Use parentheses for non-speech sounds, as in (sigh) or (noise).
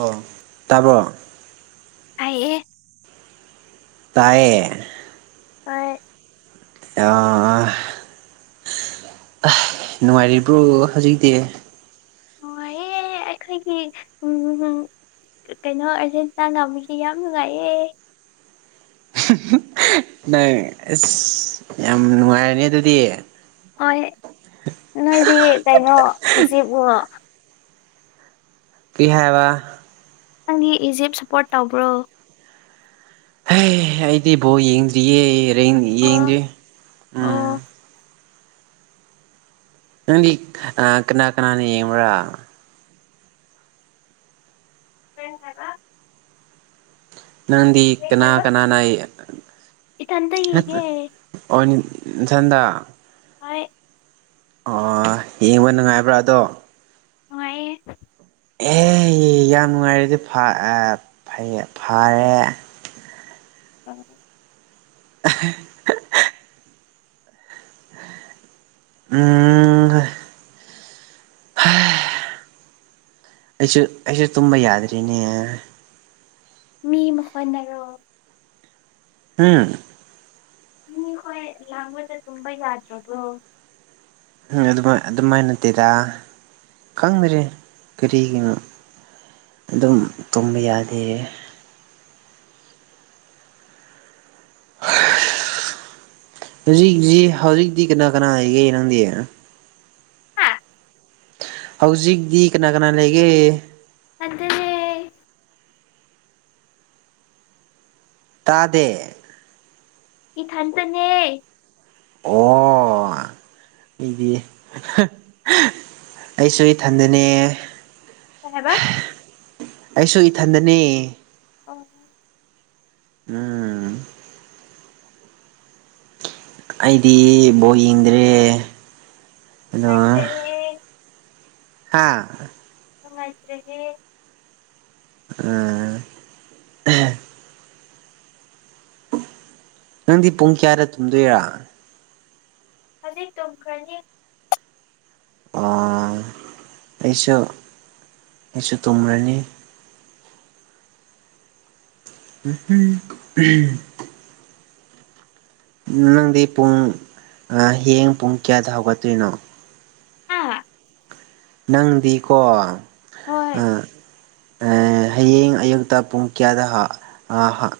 ꯑꯣ ꯇꯥꯕ꯭ꯔꯣ ꯇꯥꯏꯌꯦ ꯇꯥꯏꯌꯦ ꯇꯥꯏꯌꯦ (unintelligible) ꯑꯥ ꯑꯥ ꯅꯨꯡꯉꯥꯏꯔꯤꯕ꯭ꯔꯣ ꯍꯧꯖꯤꯛꯇꯤ ꯅꯨꯡꯉꯥꯏꯌꯦ ꯑꯈꯣꯏꯒꯤ ꯎꯝ ꯀꯩꯅꯣ ꯑꯥꯔꯖꯦꯟꯇꯤꯅ ꯉꯝꯕꯁꯦ ꯌꯥꯝ ꯅꯨꯡꯉꯥꯏꯌꯦ ꯅꯪ ꯑꯁ ꯌꯥꯝ ꯅꯨꯡꯉꯥꯏꯔꯦ ꯑꯗꯨꯗꯤ ꯍꯣꯏ ꯅꯣꯏꯗꯤ ꯀꯩꯅꯣ ꯏꯖꯤꯞꯔꯣ ꯀꯤ ꯍꯥꯏꯕ ꯅꯪꯗꯤ ꯏꯖꯤꯞ ꯁꯞꯄꯣꯔꯠ ꯇꯧꯕ꯭ꯔꯣ ꯍꯩ ꯍꯦ ꯑꯩꯗꯤ ꯕꯣꯜ ꯌꯦꯡꯗ꯭ꯔꯤꯌꯦ ꯑꯣ ꯌꯦꯡꯗ꯭ꯔꯤ ꯎꯝ ꯑꯣ ꯅꯪꯗꯤ ꯑꯥ ꯀꯅꯥ ꯀꯅꯥꯅ ꯌꯦꯡꯕ꯭ꯔ (unintelligible) ꯅꯪꯗꯤ ꯀꯩ ꯀꯅꯥ ꯍꯥꯏꯕ ꯀꯅꯥꯅꯥ ꯏꯊꯟꯇ ꯌꯦꯡꯉꯦ ꯅꯥꯊꯟꯇꯥ ꯍꯣꯏ ꯑꯣ ꯌꯦꯡꯕ ꯅꯨꯡꯉꯥꯏꯕ꯭ꯔꯥ ꯑꯗꯣ ꯅꯨꯡꯉꯥꯏꯌꯦ ꯑꯦ ꯌꯥꯝ ꯅꯨꯡꯉꯥꯏꯔꯗꯤ ꯐꯥ ꯑꯥ ꯐꯩ ꯐꯥꯌꯦ ꯎꯝ (unintelligible) ꯎꯝ ꯍꯥ ꯑꯩꯁꯨ ꯑꯩꯁꯨ ꯇꯨꯝꯕ ꯌꯥꯗ꯭ꯔꯤꯅꯦ ꯃꯤ ꯃꯈꯣꯏꯗꯔꯣ ꯍꯨꯝ ꯃꯤ ꯈꯣꯏ ꯂꯥꯡꯕꯗ ꯇꯨꯕ ꯌꯥꯗ꯭ꯔꯕ꯭ꯔꯣ ꯎ ꯑꯗꯨꯃꯥꯏ ꯑꯗꯨꯃꯥꯏꯟ ꯅꯠꯇꯦꯗ ꯈꯪꯗ꯭ꯔꯦ ꯀꯔꯤꯒꯤꯅꯣ ꯑꯗꯨꯝ ꯇꯨꯝꯕ ꯌꯥꯗꯦ (inaudible) ꯍꯧꯖꯤꯛꯖꯤ ꯍꯧꯖꯤꯛꯇꯤ ꯀꯅꯥ ꯀꯅꯥ ꯍꯦꯒꯦ ꯅꯪꯗꯤ ꯍꯥ ꯍꯧꯖꯤꯛꯗꯤ ꯀꯅꯥ ꯀꯅꯥ ꯂꯩꯒꯦ ꯏꯊꯟꯇꯅꯦ ꯇꯥꯗꯦ ꯏꯊꯟꯇꯅꯦ ꯑꯣ ꯑꯩꯗꯤ ꯑꯩꯁꯨ ꯏꯊꯟꯗꯅꯦ ꯀꯩ ꯍꯥꯏꯕ ꯑꯩꯁꯨ ꯏꯊꯟꯗꯅꯦ ꯑꯣ ꯎꯝ ꯑꯩꯗꯤ ꯕꯣꯜ ꯌꯦꯡꯗ꯭ꯔꯦ ꯅꯠꯇꯦꯍꯦ ꯍꯥꯥ ꯅꯨꯡꯉꯥꯏꯇ꯭ꯔꯦꯍꯦ ꯎꯝ ꯑꯍ ꯅꯪꯗꯤ ꯄꯨꯡ ꯀꯌꯥꯗ ꯇꯨꯝꯗꯣꯏꯔꯥ ꯍꯧꯖꯤꯛ ꯇꯨꯝꯈ꯭ꯔꯅꯤ ꯑꯣ ꯑꯩꯁꯨ ꯑꯩꯁꯨ ꯇꯨꯝꯔꯥꯅꯤ (inaudible) (unintelligible) ꯅꯪꯗꯤ ꯄꯨꯡ ꯑꯥ ꯍꯌꯦꯡ ꯄꯨꯡ ꯀꯌꯥꯗ ꯍꯧꯒꯠꯇꯨꯏꯅꯣ ꯍꯥ ꯅꯪꯗꯤꯀꯣ ꯍꯣꯏ ꯑꯥ ꯑꯥ ꯍꯌꯦꯡ ꯑꯌꯨꯛꯇ ꯄꯨꯡ ꯀꯌꯥꯗ ꯍꯥ ꯑꯥ ꯍꯥ